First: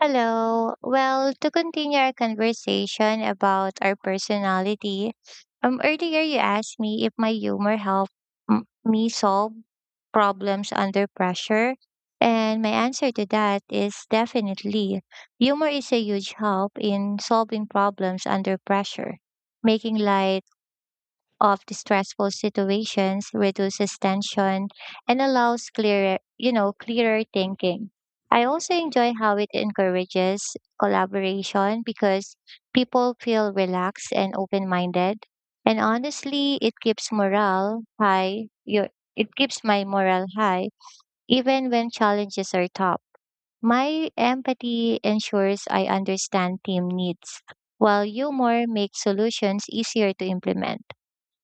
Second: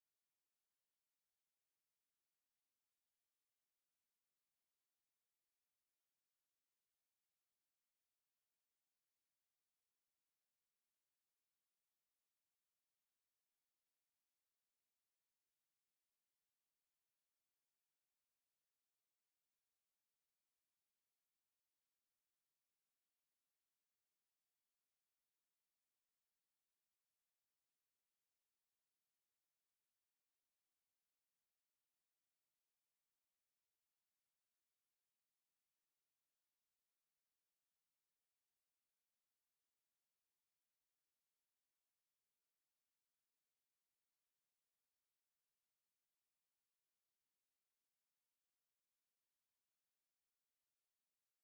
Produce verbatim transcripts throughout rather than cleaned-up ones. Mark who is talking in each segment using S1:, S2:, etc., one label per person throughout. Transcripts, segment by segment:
S1: Hello. Well, to continue our conversation about our personality, um, earlier you asked me if my humor helped m- me solve problems under pressure. And my answer to that is definitely humor is a huge help in solving problems under pressure, making light of the stressful situations, reduces tension, and allows clearer, you know, clearer thinking. I also enjoy how it encourages collaboration because people feel relaxed and open-minded. And honestly, it keeps morale high. Your, it keeps my morale high even when challenges are tough. My empathy ensures I understand team needs, while humor makes solutions easier to implement.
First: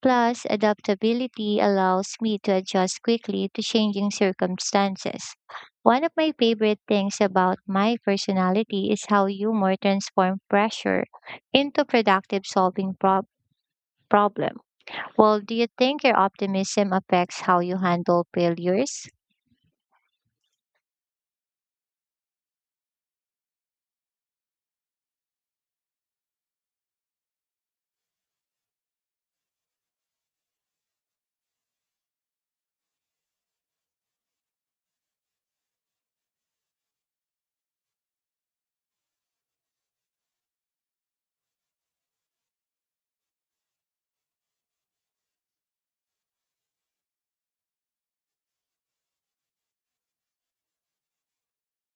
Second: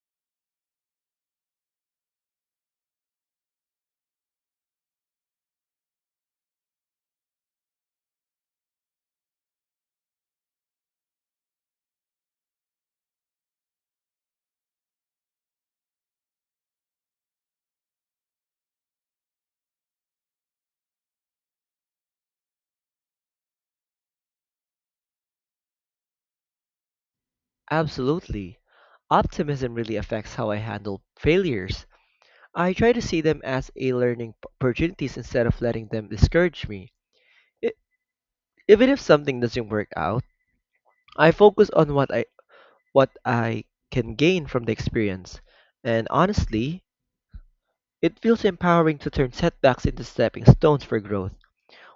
S1: Plus, adaptability allows me to adjust quickly to changing circumstances. One of my favorite things about my personality is how humor transforms pressure into productive solving prob- problem. Well, do you think your optimism affects how you handle failures?
S2: Absolutely. Optimism really affects how I handle failures. I try to see them as a learning p- opportunities instead of letting them discourage me. I- Even if something doesn't work out, I focus on what I what I can gain from the experience. And honestly, it feels empowering to turn setbacks into stepping stones for growth.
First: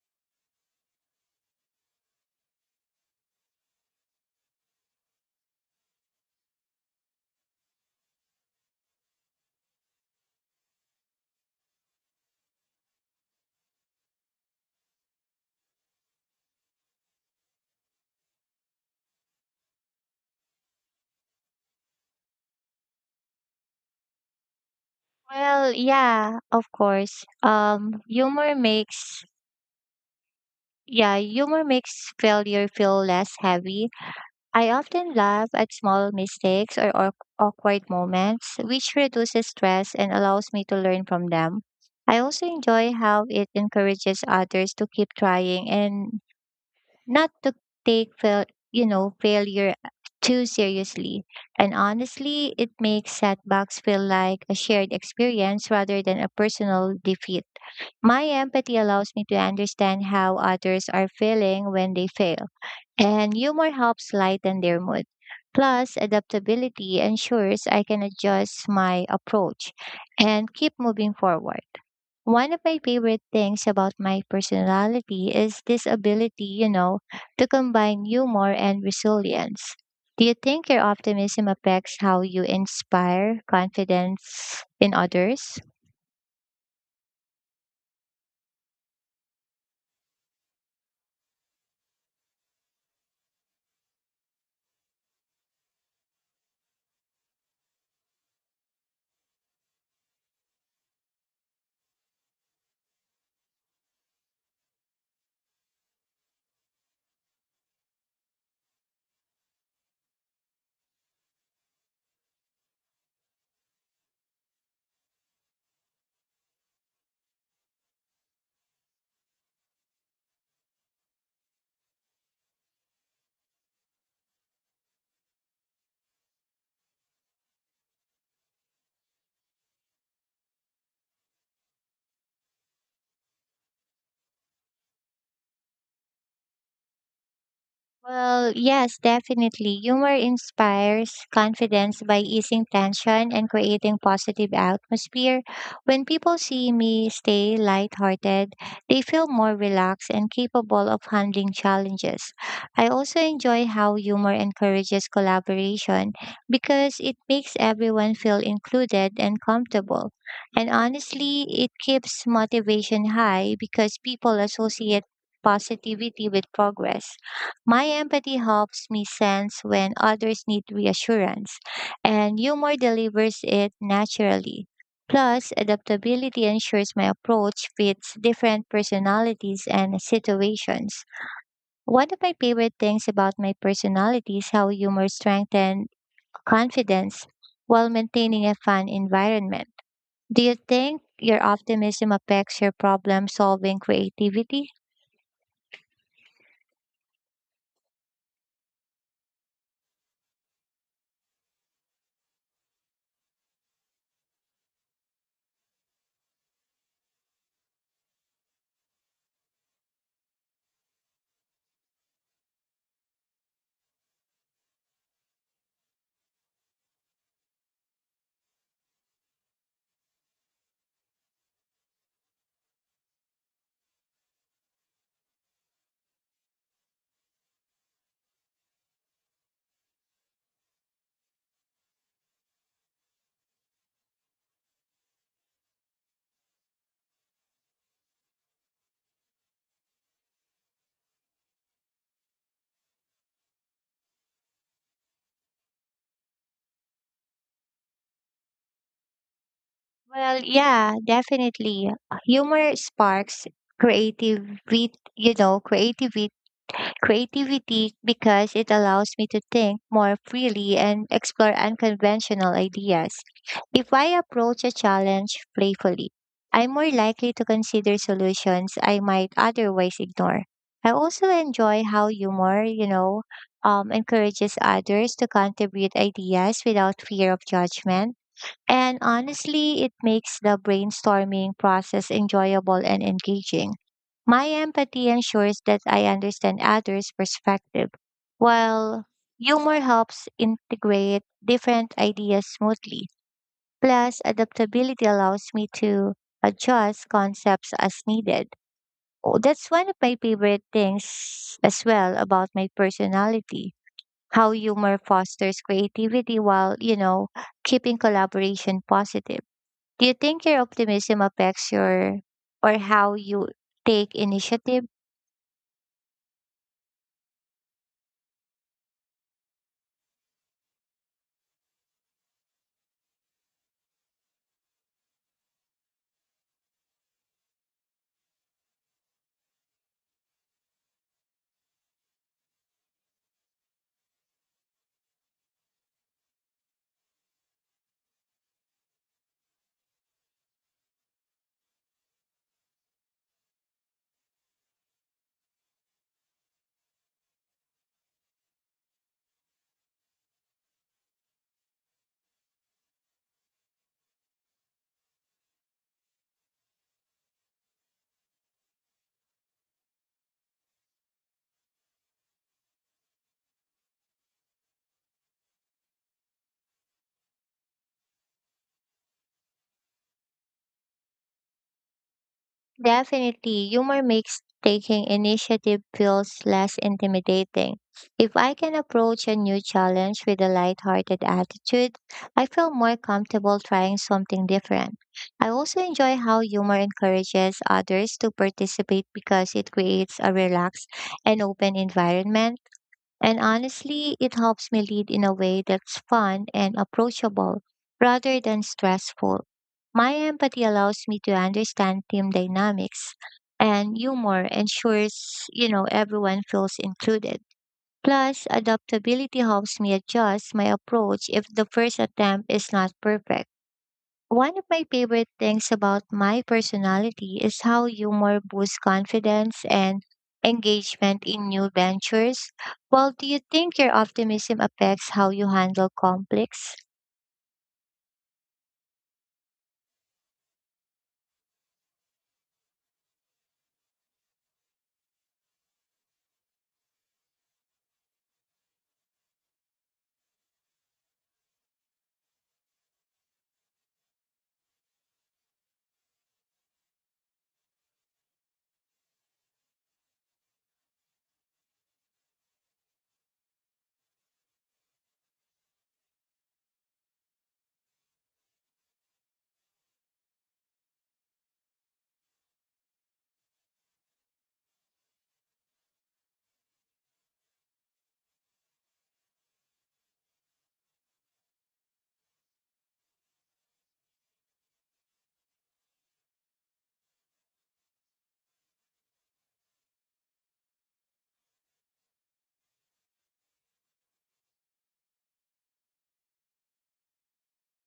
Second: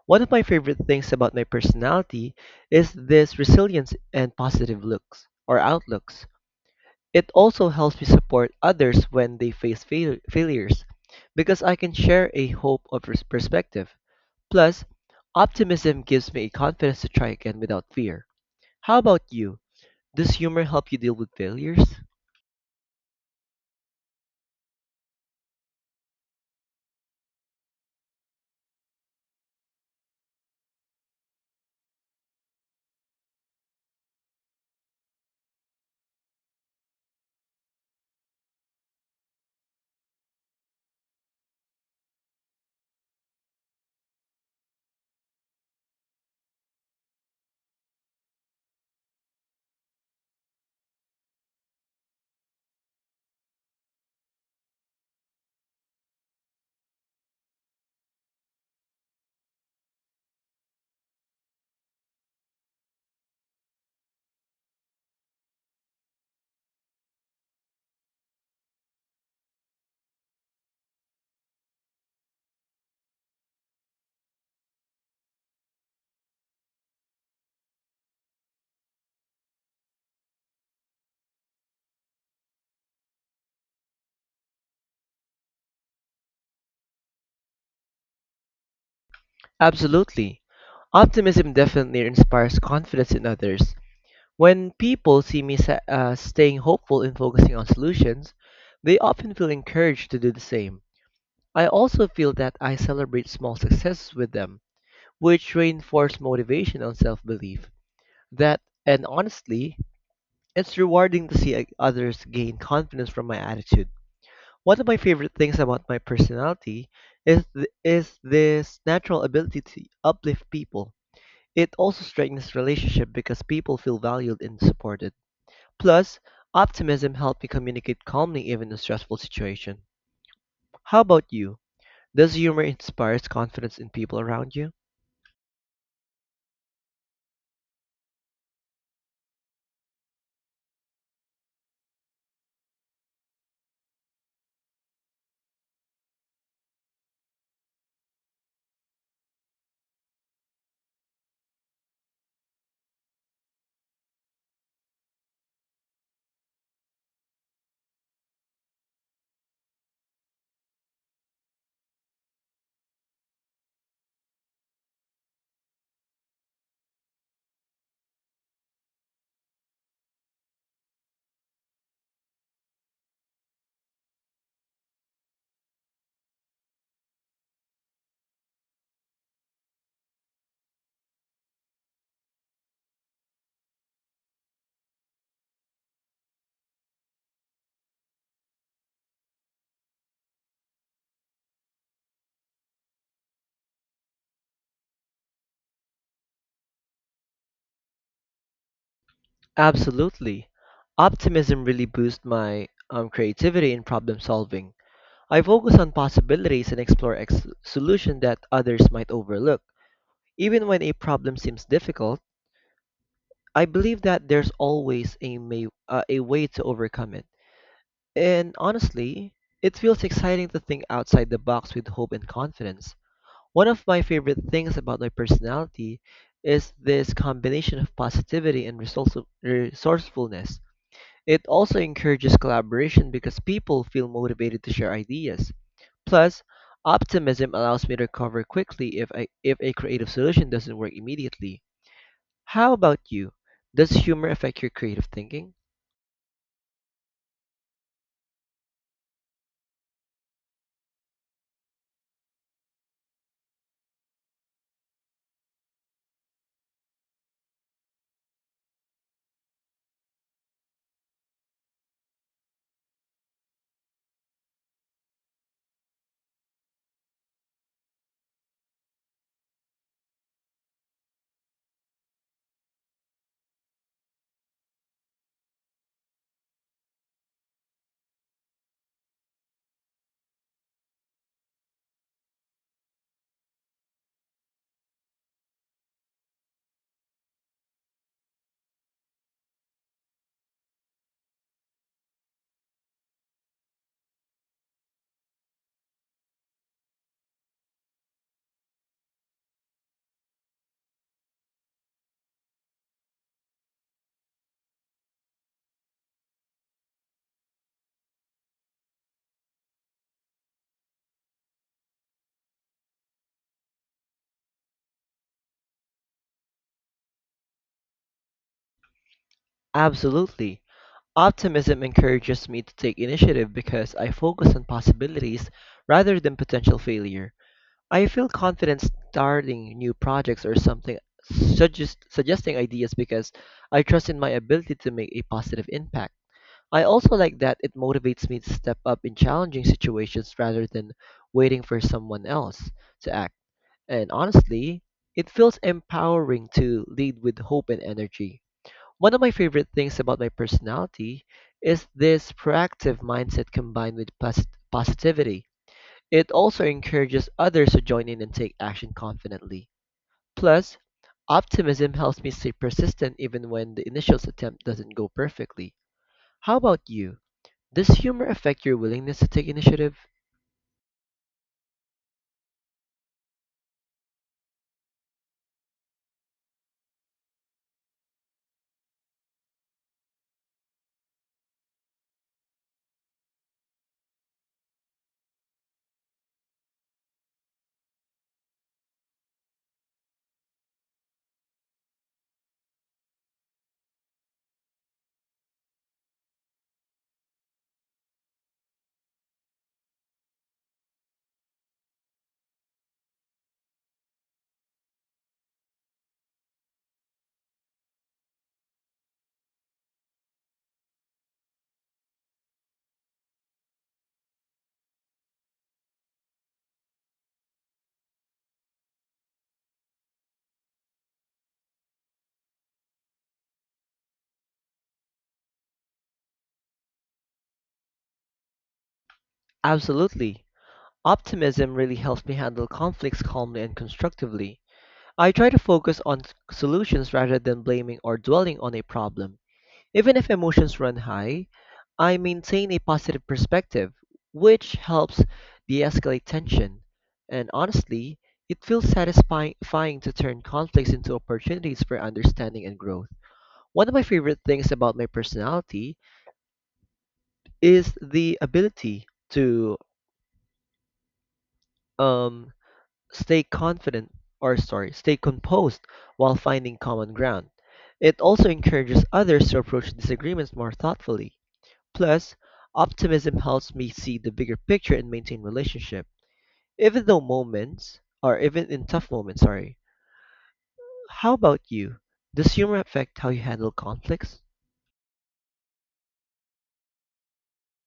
S2: One of my favorite things about my personality is this resilience and positive looks or outlooks. It also helps me support others when they face fail- failures because I can share a hope of pers- perspective. Plus, optimism gives me a confidence to try again without fear. How about you? Does humor help you deal with failures?
S1: Well, yeah, of course. Um, humor makes yeah, humor makes failure feel less heavy. I often laugh at small mistakes or awk- awkward moments, which reduces stress and allows me to learn from them. I also enjoy how it encourages others to keep trying and not to take fail, you know, failure too seriously. And honestly, it makes setbacks feel like a shared experience rather than a personal defeat. My empathy allows me to understand how others are feeling when they fail, and humor helps lighten their mood. Plus, adaptability ensures I can adjust my approach and keep moving forward. One of my favorite things about my personality is this ability, you know, to combine humor and resilience. Do you think your optimism affects how you inspire confidence in others?
S2: Absolutely. Optimism definitely inspires confidence in others. When people see me sa- uh, staying hopeful and focusing on solutions, they often feel encouraged to do the same. I also feel that I celebrate small successes with them which reinforce motivation and self-belief. That and honestly, it's rewarding to see uh, others gain confidence from my attitude. One of my favorite things about my personality is th- is this natural ability to uplift people. It also strengthens relationship because people feel valued and supported. Plus, optimism helps me communicate calmly even in a stressful situation. How about you? Does humor inspires confidence in people around you?
S1: Well, yes, definitely. Humor inspires confidence by easing tension and creating positive atmosphere. When people see me stay lighthearted, they feel more relaxed and capable of handling challenges. I also enjoy how humor encourages collaboration because it makes everyone feel included and comfortable. And honestly, it keeps motivation high because people associate positivity with progress. My empathy helps me sense when others need reassurance, and humor delivers it naturally. Plus, adaptability ensures my approach fits different personalities and situations. One of my favorite things about my personality is how humor strengthens confidence while maintaining a fun environment. Do you think your optimism affects your problem solving creativity?
S2: Absolutely. Optimism really boosts my um, creativity in problem solving. I focus on possibilities and explore ex- solutions that others might overlook. Even when a problem seems difficult, I believe that there's always a, may- uh, a way to overcome it. And honestly, it feels exciting to think outside the box with hope and confidence. One of my favorite things about my personality is this combination of positivity and resource- resourcefulness. It also encourages collaboration because people feel motivated to share ideas. Plus, optimism allows me to recover quickly if I, if a creative solution doesn't work immediately. How about you? Does humor affect your creative thinking?
S1: Well, yeah, definitely. Humor sparks creativity, you know, creativity, creativity because it allows me to think more freely and explore unconventional ideas. If I approach a challenge playfully, I'm more likely to consider solutions I might otherwise ignore. I also enjoy how humor, you know, um, encourages others to contribute ideas without fear of judgment, and honestly, it makes the brainstorming process enjoyable and engaging. My empathy ensures that I understand others' perspective, while humor helps integrate different ideas smoothly. Plus, adaptability allows me to adjust concepts as needed. Oh, that's one of my favorite things as well about my personality. How humor fosters creativity while, you know, keeping collaboration positive. Do you think your optimism affects your or how you take initiative?
S2: Absolutely. Optimism encourages me to take initiative because I focus on possibilities rather than potential failure. I feel confident starting new projects or something suggest, suggesting ideas because I trust in my ability to make a positive impact. I also like that it motivates me to step up in challenging situations rather than waiting for someone else to act. And honestly, it feels empowering to lead with hope and energy. One of my favorite things about my personality is this proactive mindset combined with pos- positivity. It also encourages others to join in and take action confidently. Plus, optimism helps me stay persistent even when the initial attempt doesn't go perfectly. How about you? Does humor affect your willingness to take initiative?
S1: Definitely, humor makes taking initiative feels less intimidating. If I can approach a new challenge with a lighthearted attitude, I feel more comfortable trying something different. I also enjoy how humor encourages others to participate because it creates a relaxed and open environment. And honestly, it helps me lead in a way that's fun and approachable rather than stressful. My empathy allows me to understand team dynamics, and humor ensures, you know, everyone feels included. Plus, adaptability helps me adjust my approach if the first attempt is not perfect. One of my favorite things about my personality is how humor boosts confidence and engagement in new ventures. Well, do you think your optimism affects how you handle conflicts?
S2: Absolutely. Optimism really helps me handle conflicts calmly and constructively. I try to focus on s- solutions rather than blaming or dwelling on a problem. Even if emotions run high, I maintain a positive perspective, which helps de escalate tension. And honestly, it feels satisfying satisfying to turn conflicts into opportunities for understanding and growth. One of my favorite things about my personality is the ability to um, stay confident or sorry, stay composed while finding common ground. It also encourages others to approach disagreements more thoughtfully. Plus, optimism helps me see the bigger picture and maintain relationship. Even though moments, or even in tough moments, sorry. How about you? Does humor affect how you handle conflicts?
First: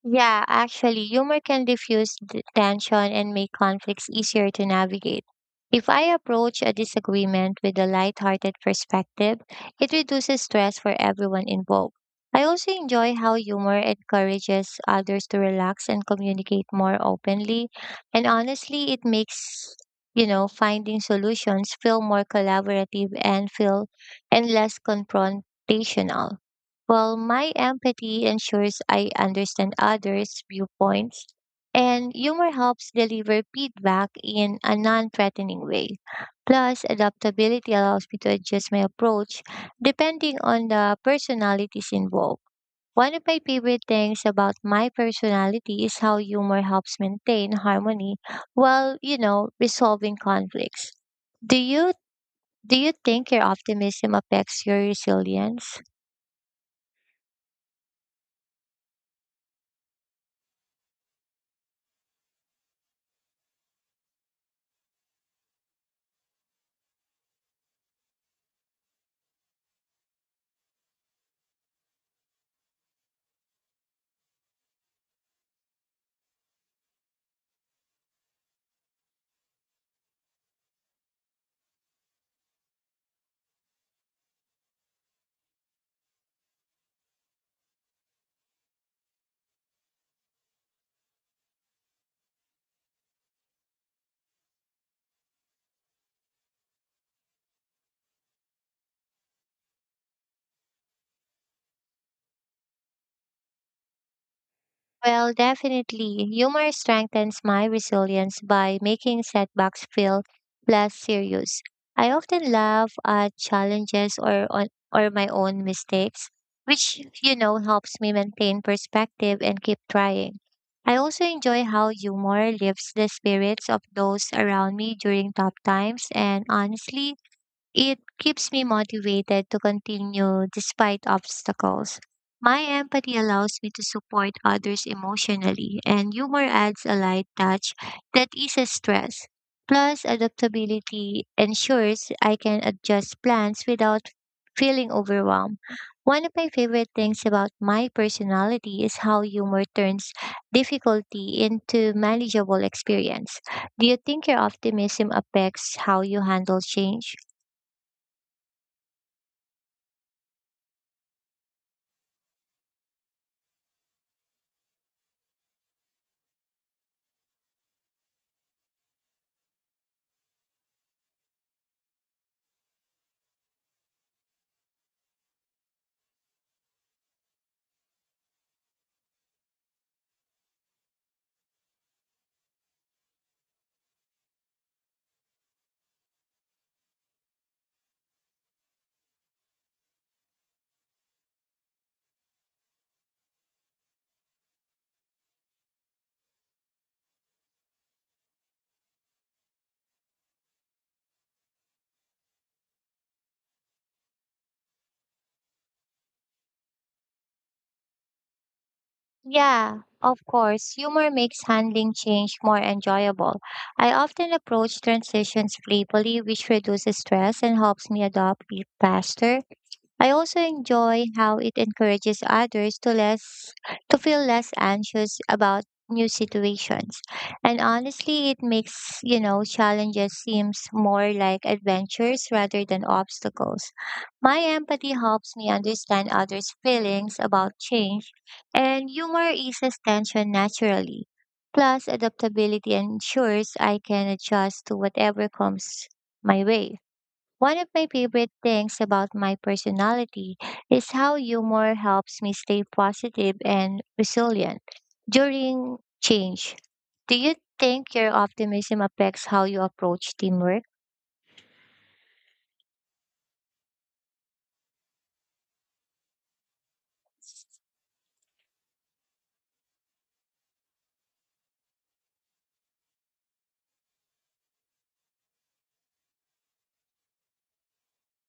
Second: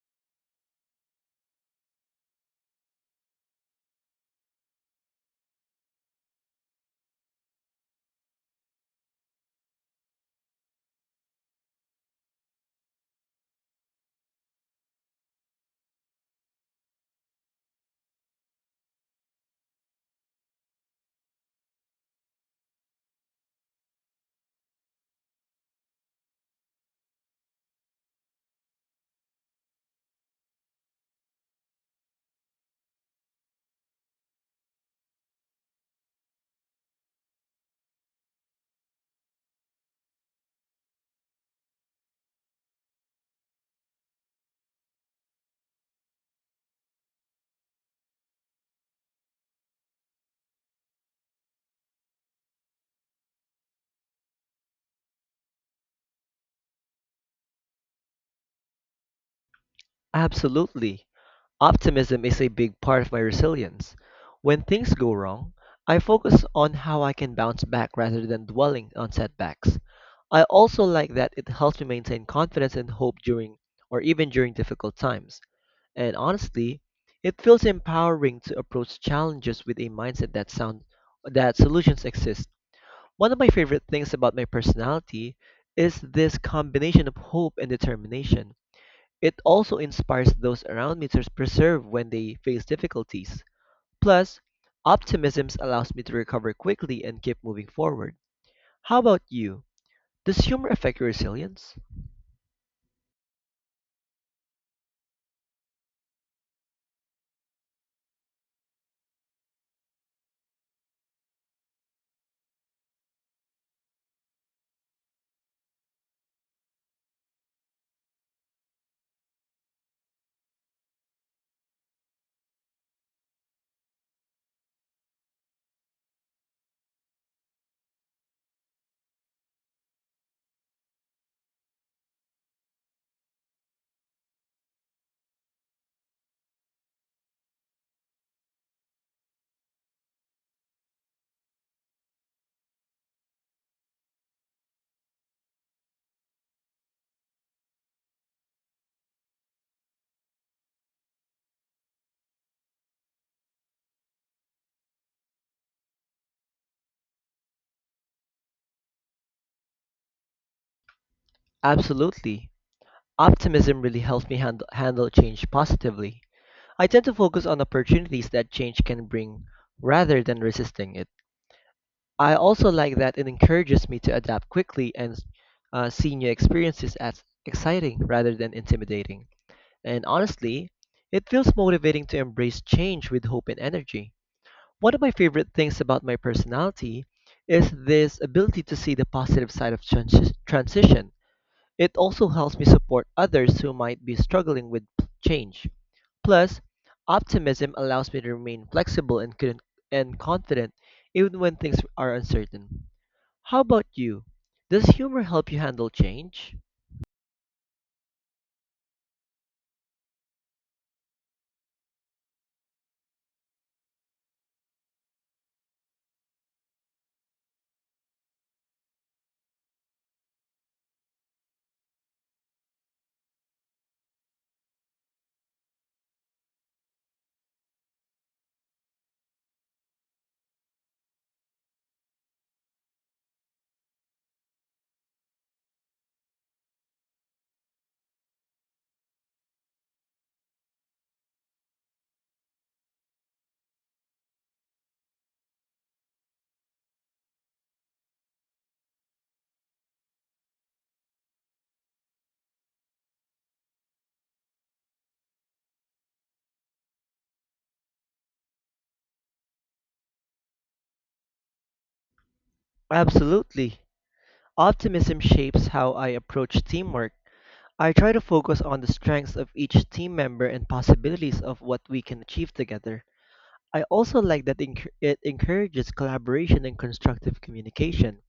S1: Yeah, actually, humor can diffuse th- tension and make conflicts easier to navigate. If I approach a disagreement with a lighthearted perspective, it reduces stress for everyone involved. I also enjoy how humor encourages others to relax and communicate more openly. And honestly, it makes, you know, finding solutions feel more collaborative and feel and less confrontational. Well, my empathy ensures I understand others' viewpoints, and humor helps deliver feedback in a non threatening way. Plus, adaptability allows me to adjust my approach depending on the personalities involved. One of my favorite things about my personality is how humor helps maintain harmony while, you know, resolving conflicts. Do you do you think your optimism affects your resilience?
S2: Absolutely. Optimism is a big part of my resilience. When things go wrong, I focus on how I can bounce back rather than dwelling on setbacks. I also like that it helps me maintain confidence and hope during or even during difficult times. And honestly, it feels empowering to approach challenges with a mindset that sound that solutions exist. One of my favorite things about my personality is this combination of hope and determination. It also inspires those around me to persevere when they face difficulties. Plus, optimism allows me to recover quickly and keep moving forward. How about you? Does humor affect your resilience?
S1: Well, definitely. Humor strengthens my resilience by making setbacks feel less serious. I often laugh at challenges or on or my own mistakes, which you know helps me maintain perspective and keep trying. I also enjoy how humor lifts the spirits of those around me during tough times, and honestly, it keeps me motivated to continue despite obstacles. My empathy allows me to support others emotionally, and humor adds a light touch that eases stress. Plus, adaptability ensures I can adjust plans without feeling overwhelmed. One of my favorite things about my personality is how humor turns difficulty into manageable experience. Do you think your optimism affects how you handle change?
S2: Absolutely. Optimism really helps me hand- handle change positively. I tend to focus on opportunities that change can bring rather than resisting it. I also like that it encourages me to adapt quickly and uh, see new experiences as exciting rather than intimidating. And honestly, it feels motivating to embrace change with hope and energy. One of my favorite things about my personality is this ability to see the positive side of transi- transition. It also helps me support others who might be struggling with p- change. Plus, optimism allows me to remain flexible and, con- and confident even when things are uncertain. How about you? Does humor help you handle change?
S1: Yeah, of course. Humor makes handling change more enjoyable. I often approach transitions playfully, which reduces stress and helps me adopt faster. I also enjoy how it encourages others to less to feel less anxious about new situations. And honestly, it makes, you know, challenges seems more like adventures rather than obstacles. My empathy helps me understand others' feelings about change, and humor eases tension naturally. Plus, adaptability ensures I can adjust to whatever comes my way. One of my favorite things about my personality is how humor helps me stay positive and resilient during change. Do you think your optimism affects how you approach teamwork?
S2: Absolutely. Optimism shapes how I approach teamwork. I try to focus on the strengths of each team member and possibilities of what we can achieve together. I also like that enc- it encourages collaboration and constructive communication.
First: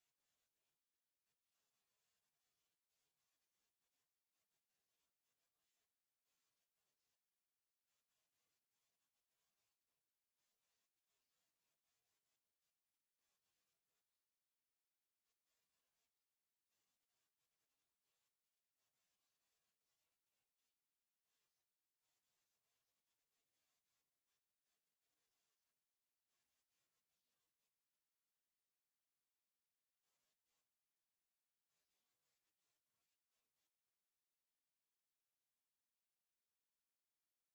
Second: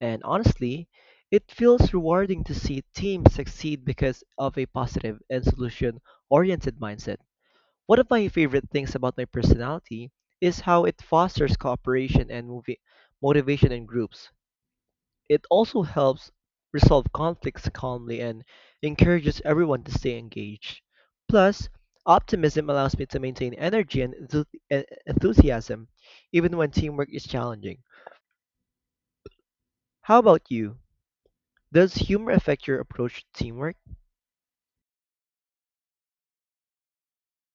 S2: And honestly, it feels rewarding to see teams succeed because of a positive and solution oriented mindset. One of my favorite things about my personality is how it fosters cooperation and movi- motivation in groups. It also helps resolve conflicts calmly and encourages everyone to stay engaged. Plus, optimism allows me to maintain energy and enthu- e- enthusiasm even when teamwork is challenging. How about you? Does humor affect your approach to teamwork?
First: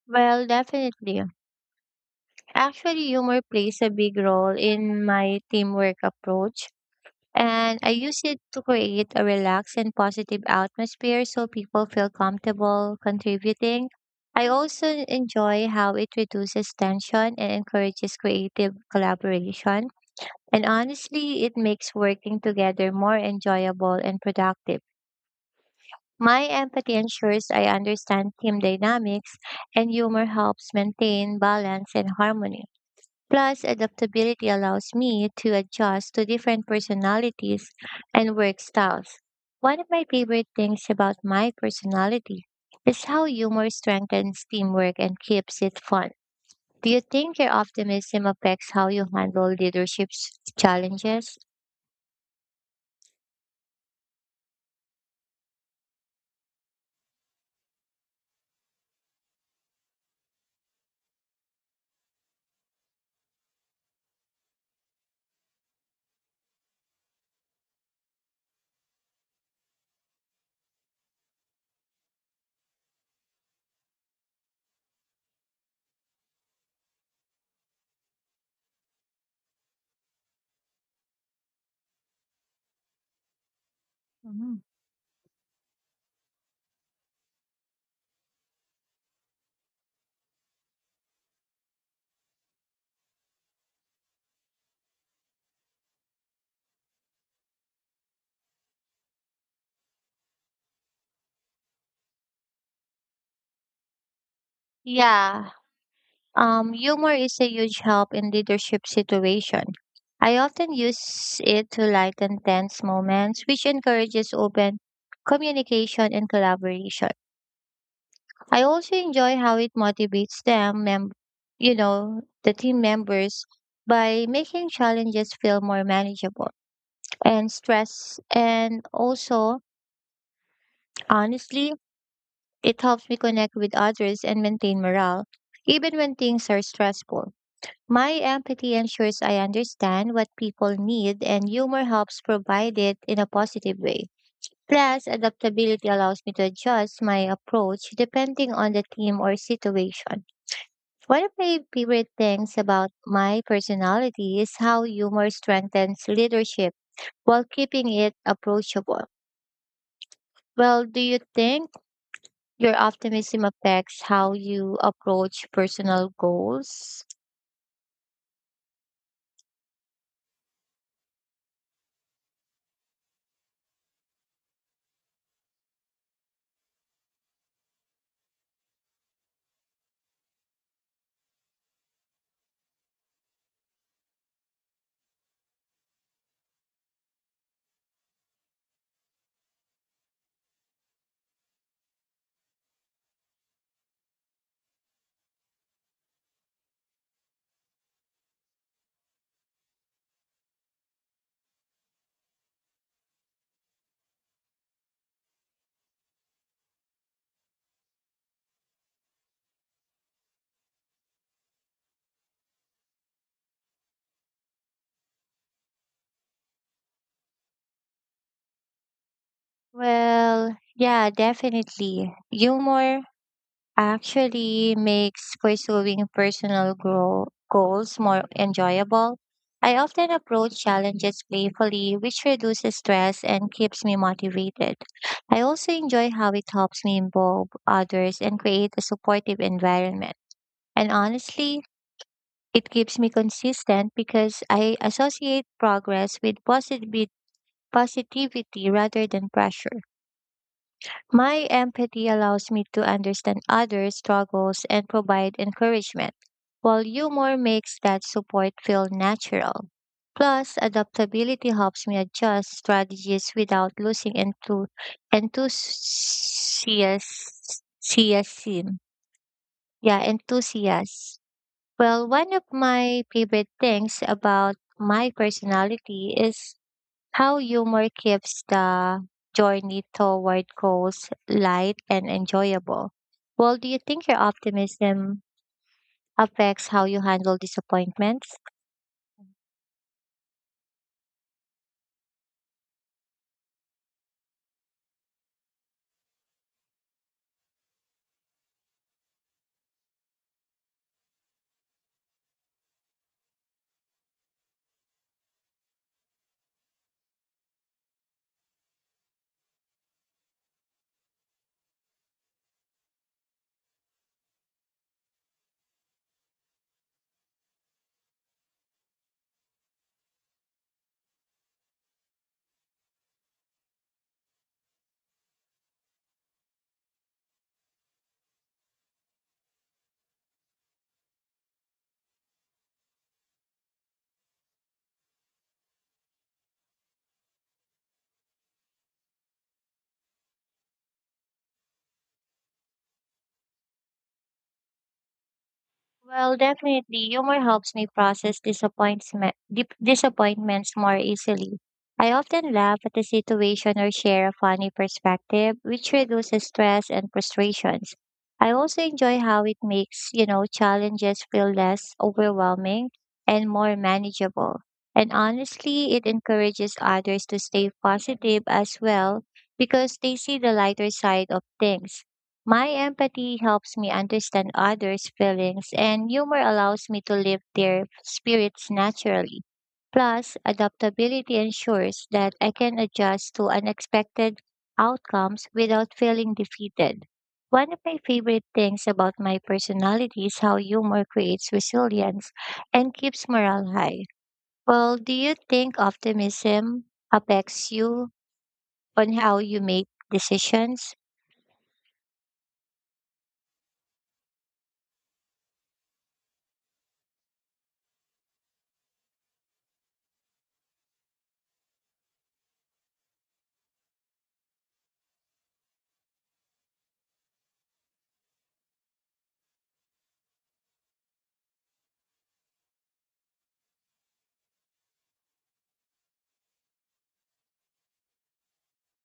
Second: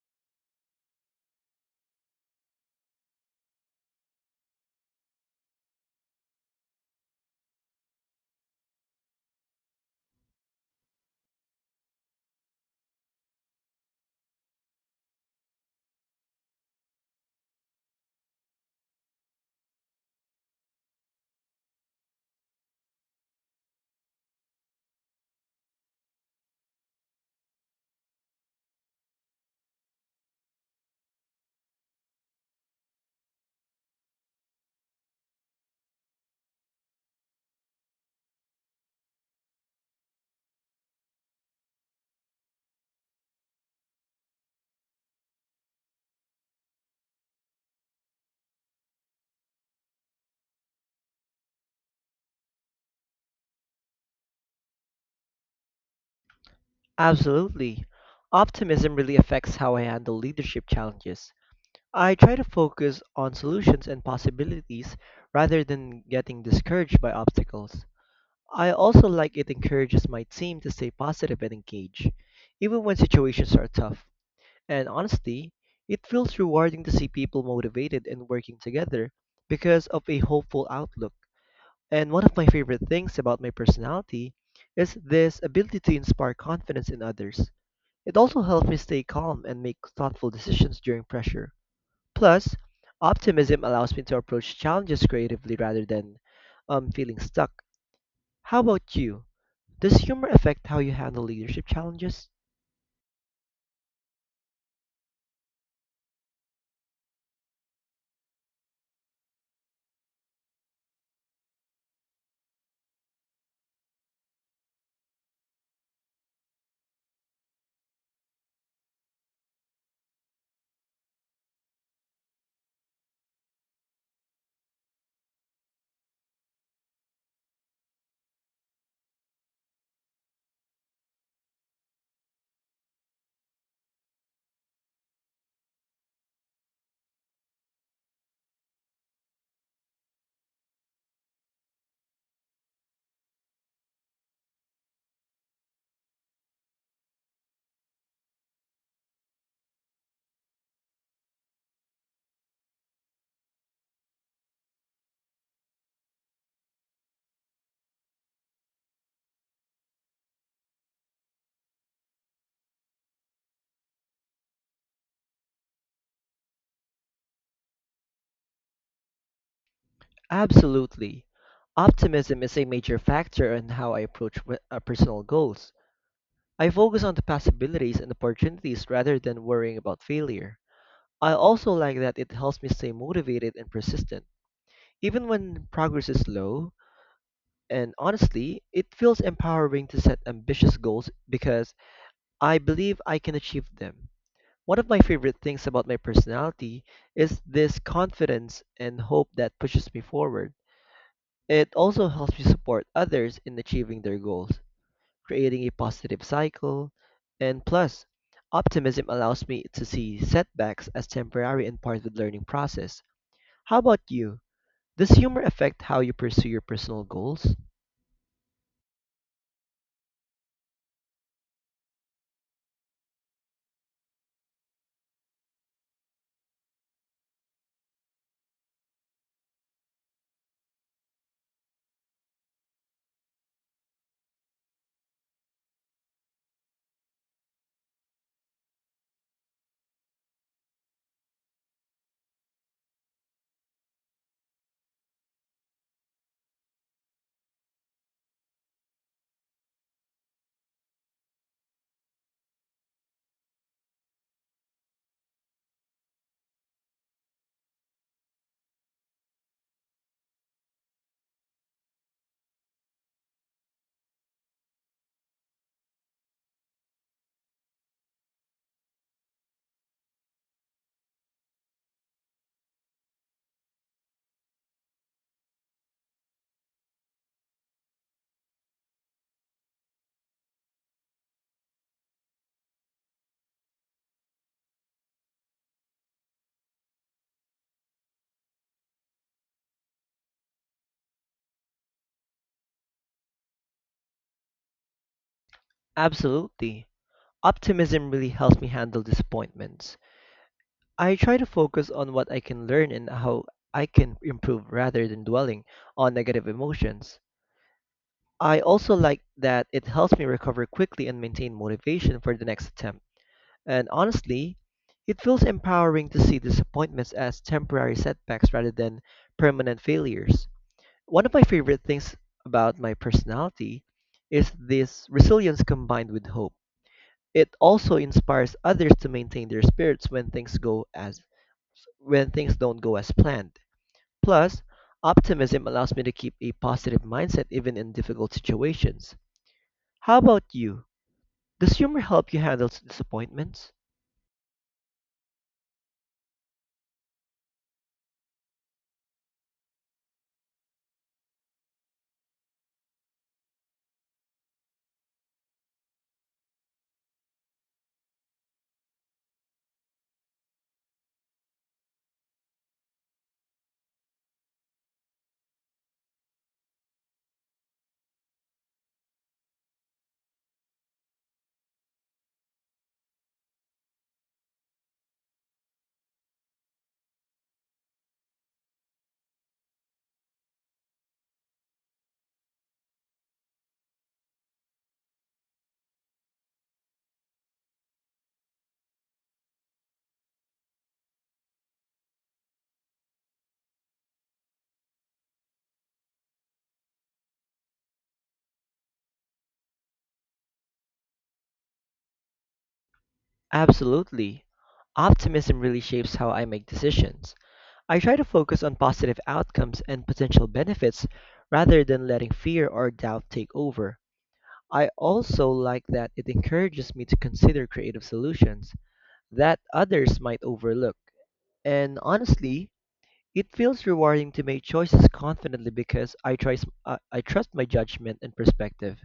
S1: Well, definitely. Actually, humor plays a big role in my teamwork approach. And I use it to create a relaxed and positive atmosphere so people feel comfortable contributing. I also enjoy how it reduces tension and encourages creative collaboration. And honestly, it makes working together more enjoyable and productive. My empathy ensures I understand team dynamics, and humor helps maintain balance and harmony. Plus, adaptability allows me to adjust to different personalities and work styles. One of my favorite things about my personality is how humor strengthens teamwork and keeps it fun. Do you think your optimism affects how you handle leadership s- challenges?
S2: Absolutely. Optimism really affects how I handle leadership challenges. I try to focus on solutions and possibilities rather than getting discouraged by obstacles. I also like it encourages my team to stay positive and engage, even when situations are tough. And honestly, it feels rewarding to see people motivated and working together because of a hopeful outlook. And one of my favorite things about my personality
S1: Mhm.
S2: is this ability to inspire confidence in others. It also helps me stay calm and make thoughtful decisions during pressure. Plus, optimism allows me to approach challenges creatively rather than um, feeling stuck. How about you? Does humor affect how you handle leadership challenges?
S1: Yeah. Um, humor is a huge help in leadership situation. I often use it to lighten tense moments, which encourages open communication and collaboration. I also enjoy how it motivates them, mem- you know, the team members by making challenges feel more manageable and stress. And also, honestly, it helps me connect with others and maintain morale, even when things are stressful. My empathy ensures I understand what people need, and humor helps provide it in a positive way. Plus, adaptability allows me to adjust my approach depending on the theme or situation. One of my favorite things about my personality is how humor strengthens leadership while keeping it approachable. Well, do you think your optimism affects how you approach personal goals?
S2: Absolutely. Optimism is a major factor in how I approach w- uh, personal goals. I focus on the possibilities and opportunities rather than worrying about failure. I also like that it helps me stay motivated and persistent, even when progress is slow. And honestly, it feels empowering to set ambitious goals because I believe I can achieve them. One of my favorite things about my personality is this confidence and hope that pushes me forward. It also helps me support others in achieving their goals, creating a positive cycle. And plus, optimism allows me to see setbacks as temporary and part of the learning process. How about you? Does humor affect how you pursue your personal goals?
S1: Well, yeah, definitely. Humor actually makes pursuing personal grow- goals more enjoyable. I often approach challenges playfully, which reduces stress and keeps me motivated. I also enjoy how it helps me involve others and create a supportive environment. And honestly, it keeps me consistent because I associate progress with posit- with positivity rather than pressure. My empathy allows me to understand others' struggles and provide encouragement, while humor makes that support feel natural. Plus, adaptability helps me adjust strategies without losing enthu- enthusiasm. Yeah, enthusiasm. Well, one of my favorite things about my personality is how humor keeps the journey toward goals light and enjoyable. Well, do you think your optimism affects how you handle disappointments?
S2: Absolutely. Optimism really helps me handle disappointments. I try to focus on what I can learn and how I can improve rather than dwelling on negative emotions. I also like that it helps me recover quickly and maintain motivation for the next attempt. And honestly, it feels empowering to see disappointments as temporary setbacks rather than permanent failures. One of my favorite things about my personality is this resilience combined with hope. It also inspires others to maintain their spirits when things go as when things don't go as planned. Plus, optimism allows me to keep a positive mindset even in difficult situations. How about you? Does humor help you handle disappointments?
S1: Well, definitely, humor helps me process disappointment, dip- disappointments more easily. I often laugh at the situation or share a funny perspective, which reduces stress and frustrations. I also enjoy how it makes, you know, challenges feel less overwhelming and more manageable. And honestly, it encourages others to stay positive as well because they see the lighter side of things. My empathy helps me understand others' feelings, and humor allows me to lift their spirits naturally. Plus, adaptability ensures that I can adjust to unexpected outcomes without feeling defeated. One of my favorite things about my personality is how humor creates resilience and keeps morale high. Well, do you think optimism affects you on how you make decisions?
S2: Absolutely. Optimism really shapes how I make decisions. I try to focus on positive outcomes and potential benefits rather than letting fear or doubt take over. I also like that it encourages me to consider creative solutions that others might overlook. And honestly, it feels rewarding to make choices confidently because I, try, uh, I trust my judgment and perspective.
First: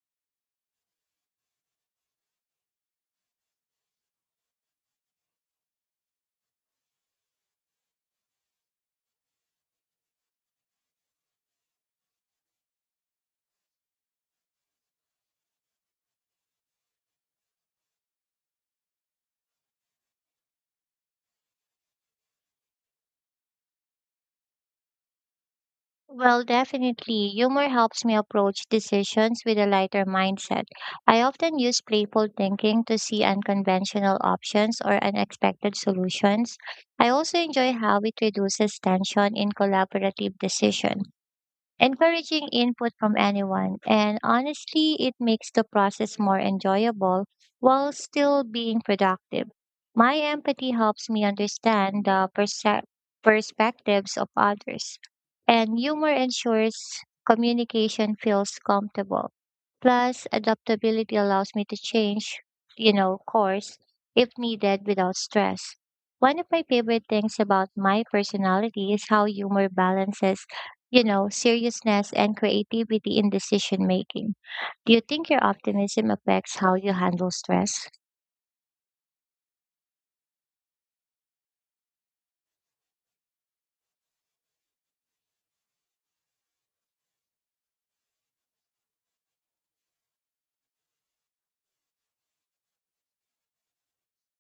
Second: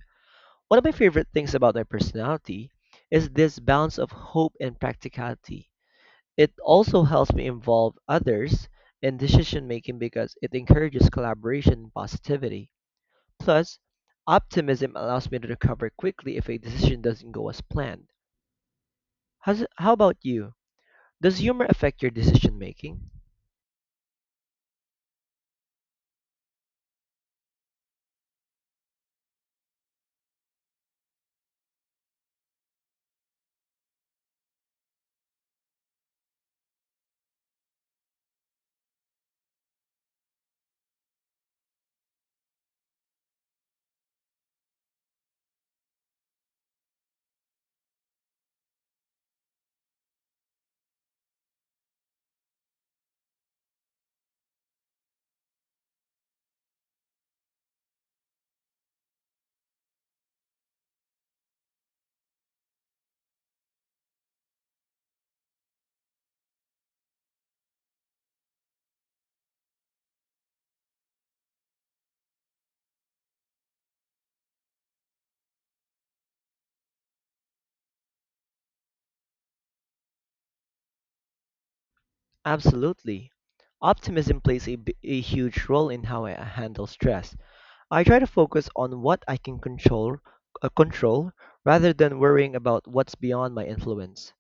S2: One of my favorite things about my personality is this balance of hope and practicality. It also helps me involve others in decision making because it encourages collaboration and positivity. Plus, optimism allows me to recover quickly if a decision doesn't go as planned. How's, how about you? Does humor affect your decision making?
S1: Well, definitely. Humor helps me approach decisions with a lighter mindset. I often use playful thinking to see unconventional options or unexpected solutions. I also enjoy how it reduces tension in collaborative decisions, encouraging input from anyone, and honestly, it makes the process more enjoyable while still being productive. My empathy helps me understand the perse- perspectives of others, and humor ensures communication feels comfortable. Plus, adaptability allows me to change, you know, course if needed without stress. One of my favorite things about my personality is how humor balances you know, seriousness and creativity in decision making. Do you think your optimism affects how you handle stress?
S2: Absolutely. Optimism plays a, b- a huge role in how I handle stress. I try to focus on what I can control, uh, control rather than worrying about what's beyond my influence.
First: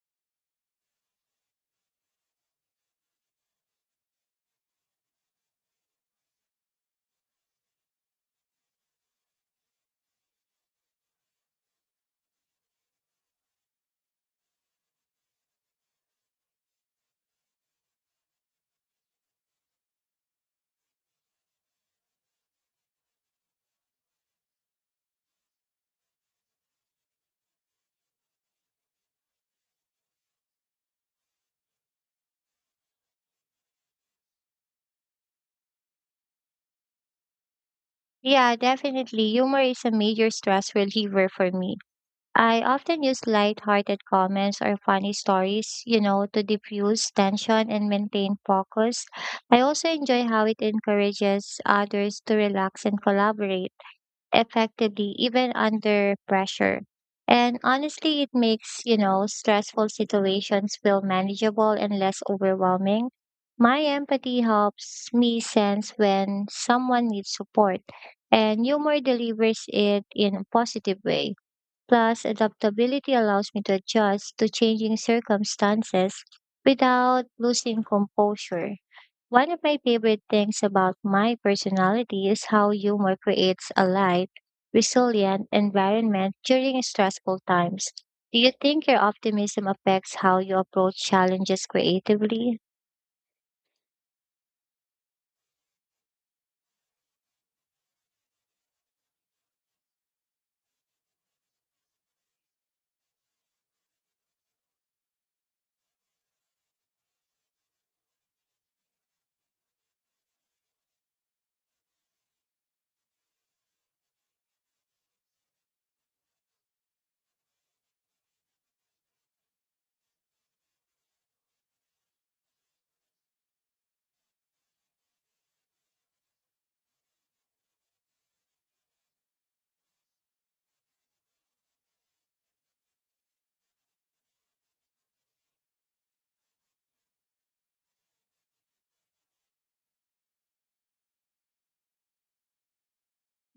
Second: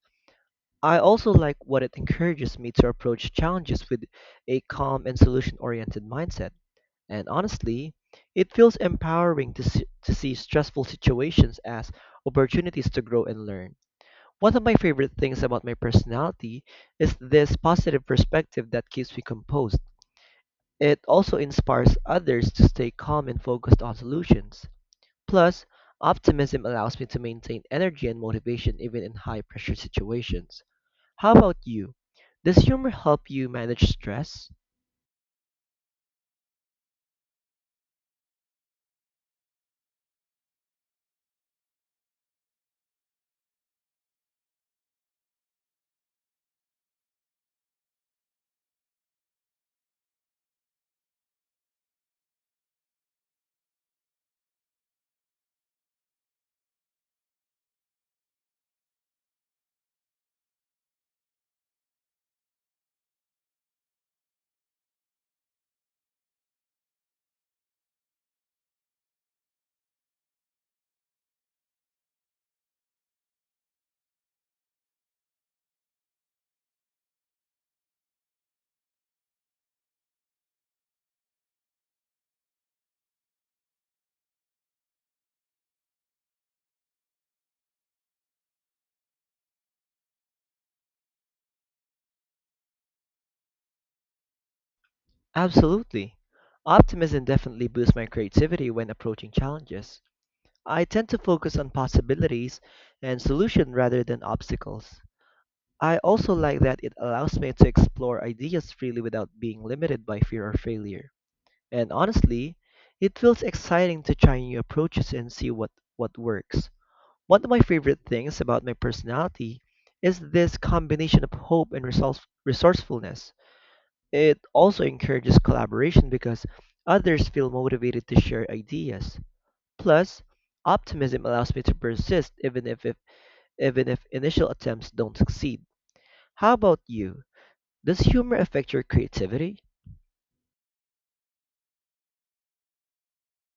S2: I also like what it encourages me to approach challenges with a calm and solution oriented mindset. And honestly, it feels empowering to see, to see stressful situations as opportunities to grow and learn. One of my favorite things about my personality is this positive perspective that keeps me composed. It also inspires others to stay calm and focused on solutions. Plus, optimism allows me to maintain energy and motivation even in high pressure situations. How about you? Does humor help you manage stress?
S1: Yeah, definitely. Humor is a major stress reliever for me. I often use light-hearted comments or funny stories, you know, to diffuse tension and maintain focus. I also enjoy how it encourages others to relax and collaborate effectively even under pressure. And honestly, it makes, you know, stressful situations feel manageable and less overwhelming. My empathy helps me sense when someone needs support, and humor delivers it in a positive way. Plus, adaptability allows me to adjust to changing circumstances without losing composure. One of my favorite things about my personality is how humor creates a light, resilient environment during stressful times. Do you think your optimism affects how you approach challenges creatively?
S2: Absolutely. Optimism definitely boosts my creativity when approaching challenges. I tend to focus on possibilities and solutions rather than obstacles. I also like that it allows me to explore ideas freely without being limited by fear or failure. And honestly, it feels exciting to try new approaches and see what, what works. One of my favorite things about my personality is this combination of hope and resource- resourcefulness. It also encourages collaboration because others feel motivated to share ideas. Plus, optimism allows me to persist even if, if even if initial attempts don't succeed. How about you? Does humor affect your creativity?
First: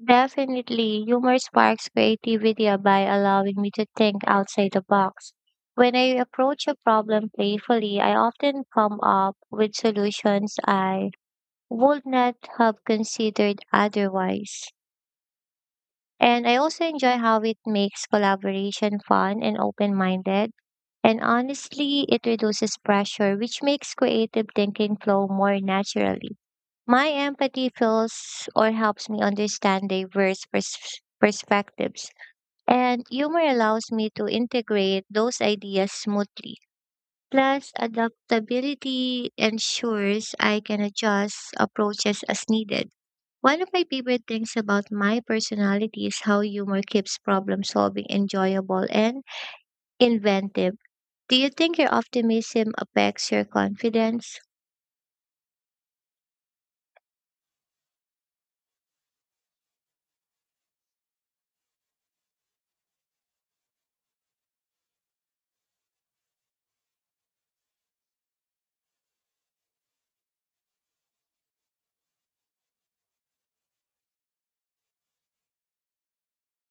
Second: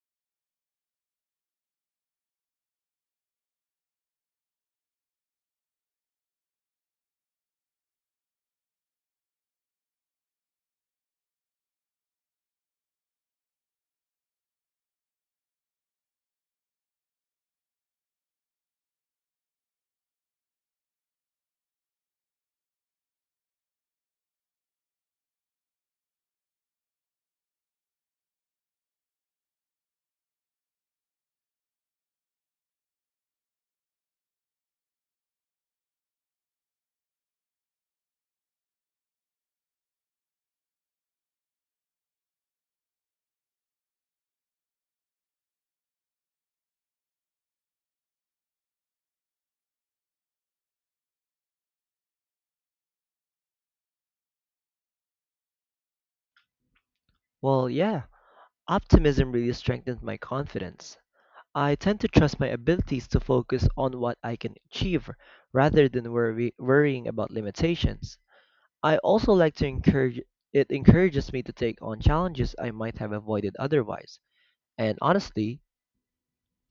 S1: Definitely, humor sparks creativity by allowing me to think outside the box. When I approach a problem playfully, I often come up with solutions I would not have considered otherwise. And I also enjoy how it makes collaboration fun and open minded. And honestly, it reduces pressure, which makes creative thinking flow more naturally. My empathy feels or helps me understand diverse pers- perspectives, and humor allows me to integrate those ideas smoothly. Plus, adaptability ensures I can adjust approaches as needed. One of my favorite things about my personality is how humor keeps problem solving enjoyable and inventive. Do you think your optimism affects your confidence?
S2: Well, yeah. Optimism really strengthens my confidence. I tend to trust my abilities to focus on what I can achieve rather than worry, worrying about limitations. I also like to encourage it encourages me to take on challenges I might have avoided otherwise. And honestly,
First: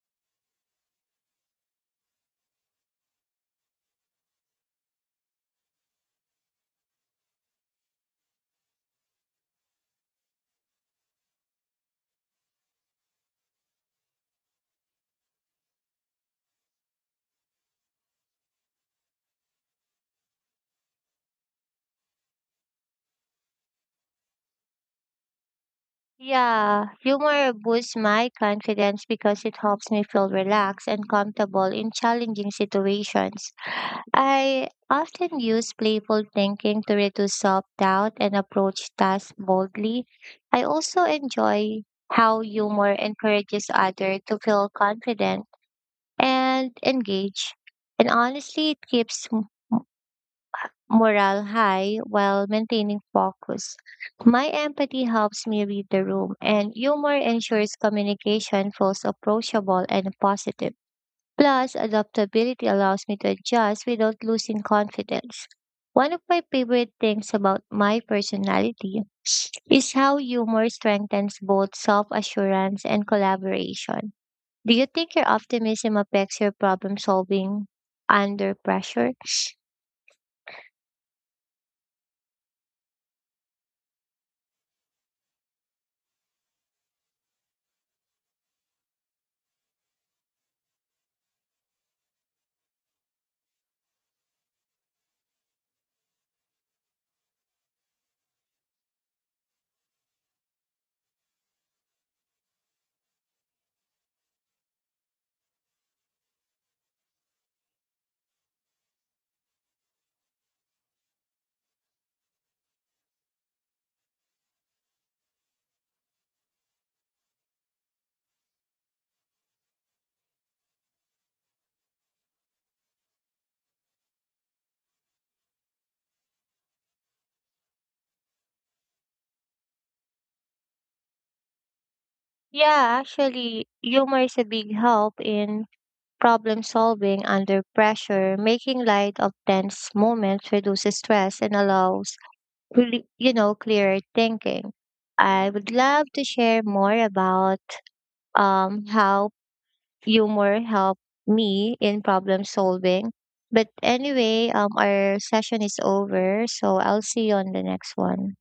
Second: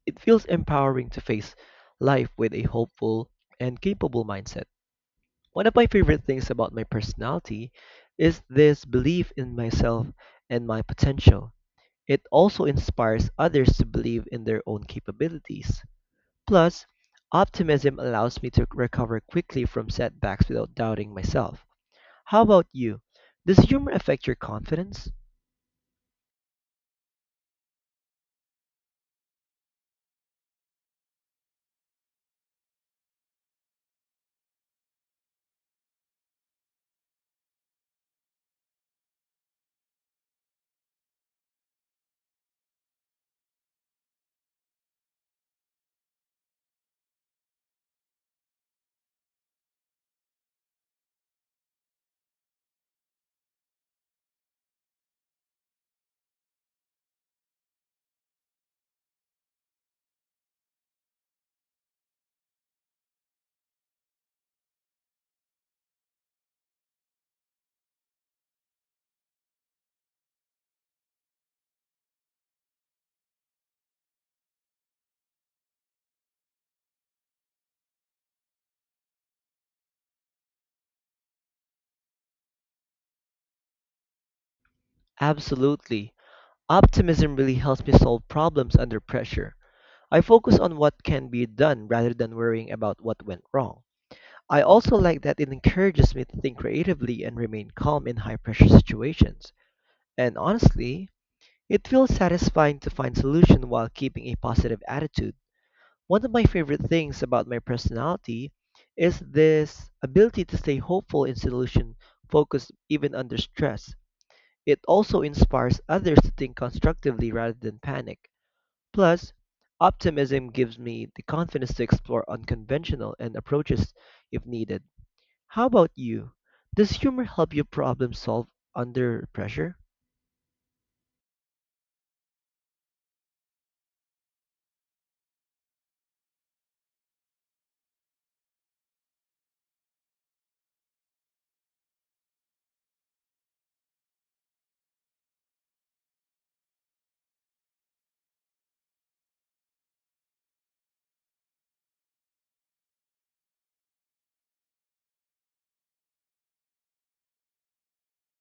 S2: it feels empowering to face life with a hopeful and capable mindset. One of my favorite things about my personality is this belief in myself and my potential. It also inspires others to believe in their own capabilities. Plus, optimism allows me to recover quickly from setbacks without doubting myself. How about you? Does humor affect your confidence?
S1: Yeah, humor boosts my confidence because it helps me feel relaxed and comfortable in challenging situations. I often use playful thinking to reduce self doubt and approach tasks boldly. I also enjoy how humor encourages others to feel confident and engaged. And honestly, it keeps morale high while maintaining focus. My empathy helps me read the room, and humor ensures communication feels approachable and positive. Plus, adaptability allows me to adjust without losing confidence. One of my favorite things about my personality is how humor strengthens both self assurance and collaboration. Do you think your optimism affects your problem solving under pressure?
S2: Absolutely. Optimism really helps me solve problems under pressure. I focus on what can be done rather than worrying about what went wrong. I also like that it encourages me to think creatively and remain calm in high pressure situations. And honestly, it feels satisfying to find solutions while keeping a positive attitude. One of my favorite things about my personality is this ability to stay hopeful and solution focused even under stress. It also inspires others to think constructively rather than panic. Plus, optimism gives me the confidence to explore unconventional and approaches if needed. How about you? Does humor help you problem solve under pressure?
S1: Yeah, actually, humor is a big help in problem solving under pressure. Making light of tense moments reduces stress and allows, really, you know, clearer thinking. I would love to share more about um, how humor helped me in problem solving. But anyway, um, our session is over, so I'll see you on the next one.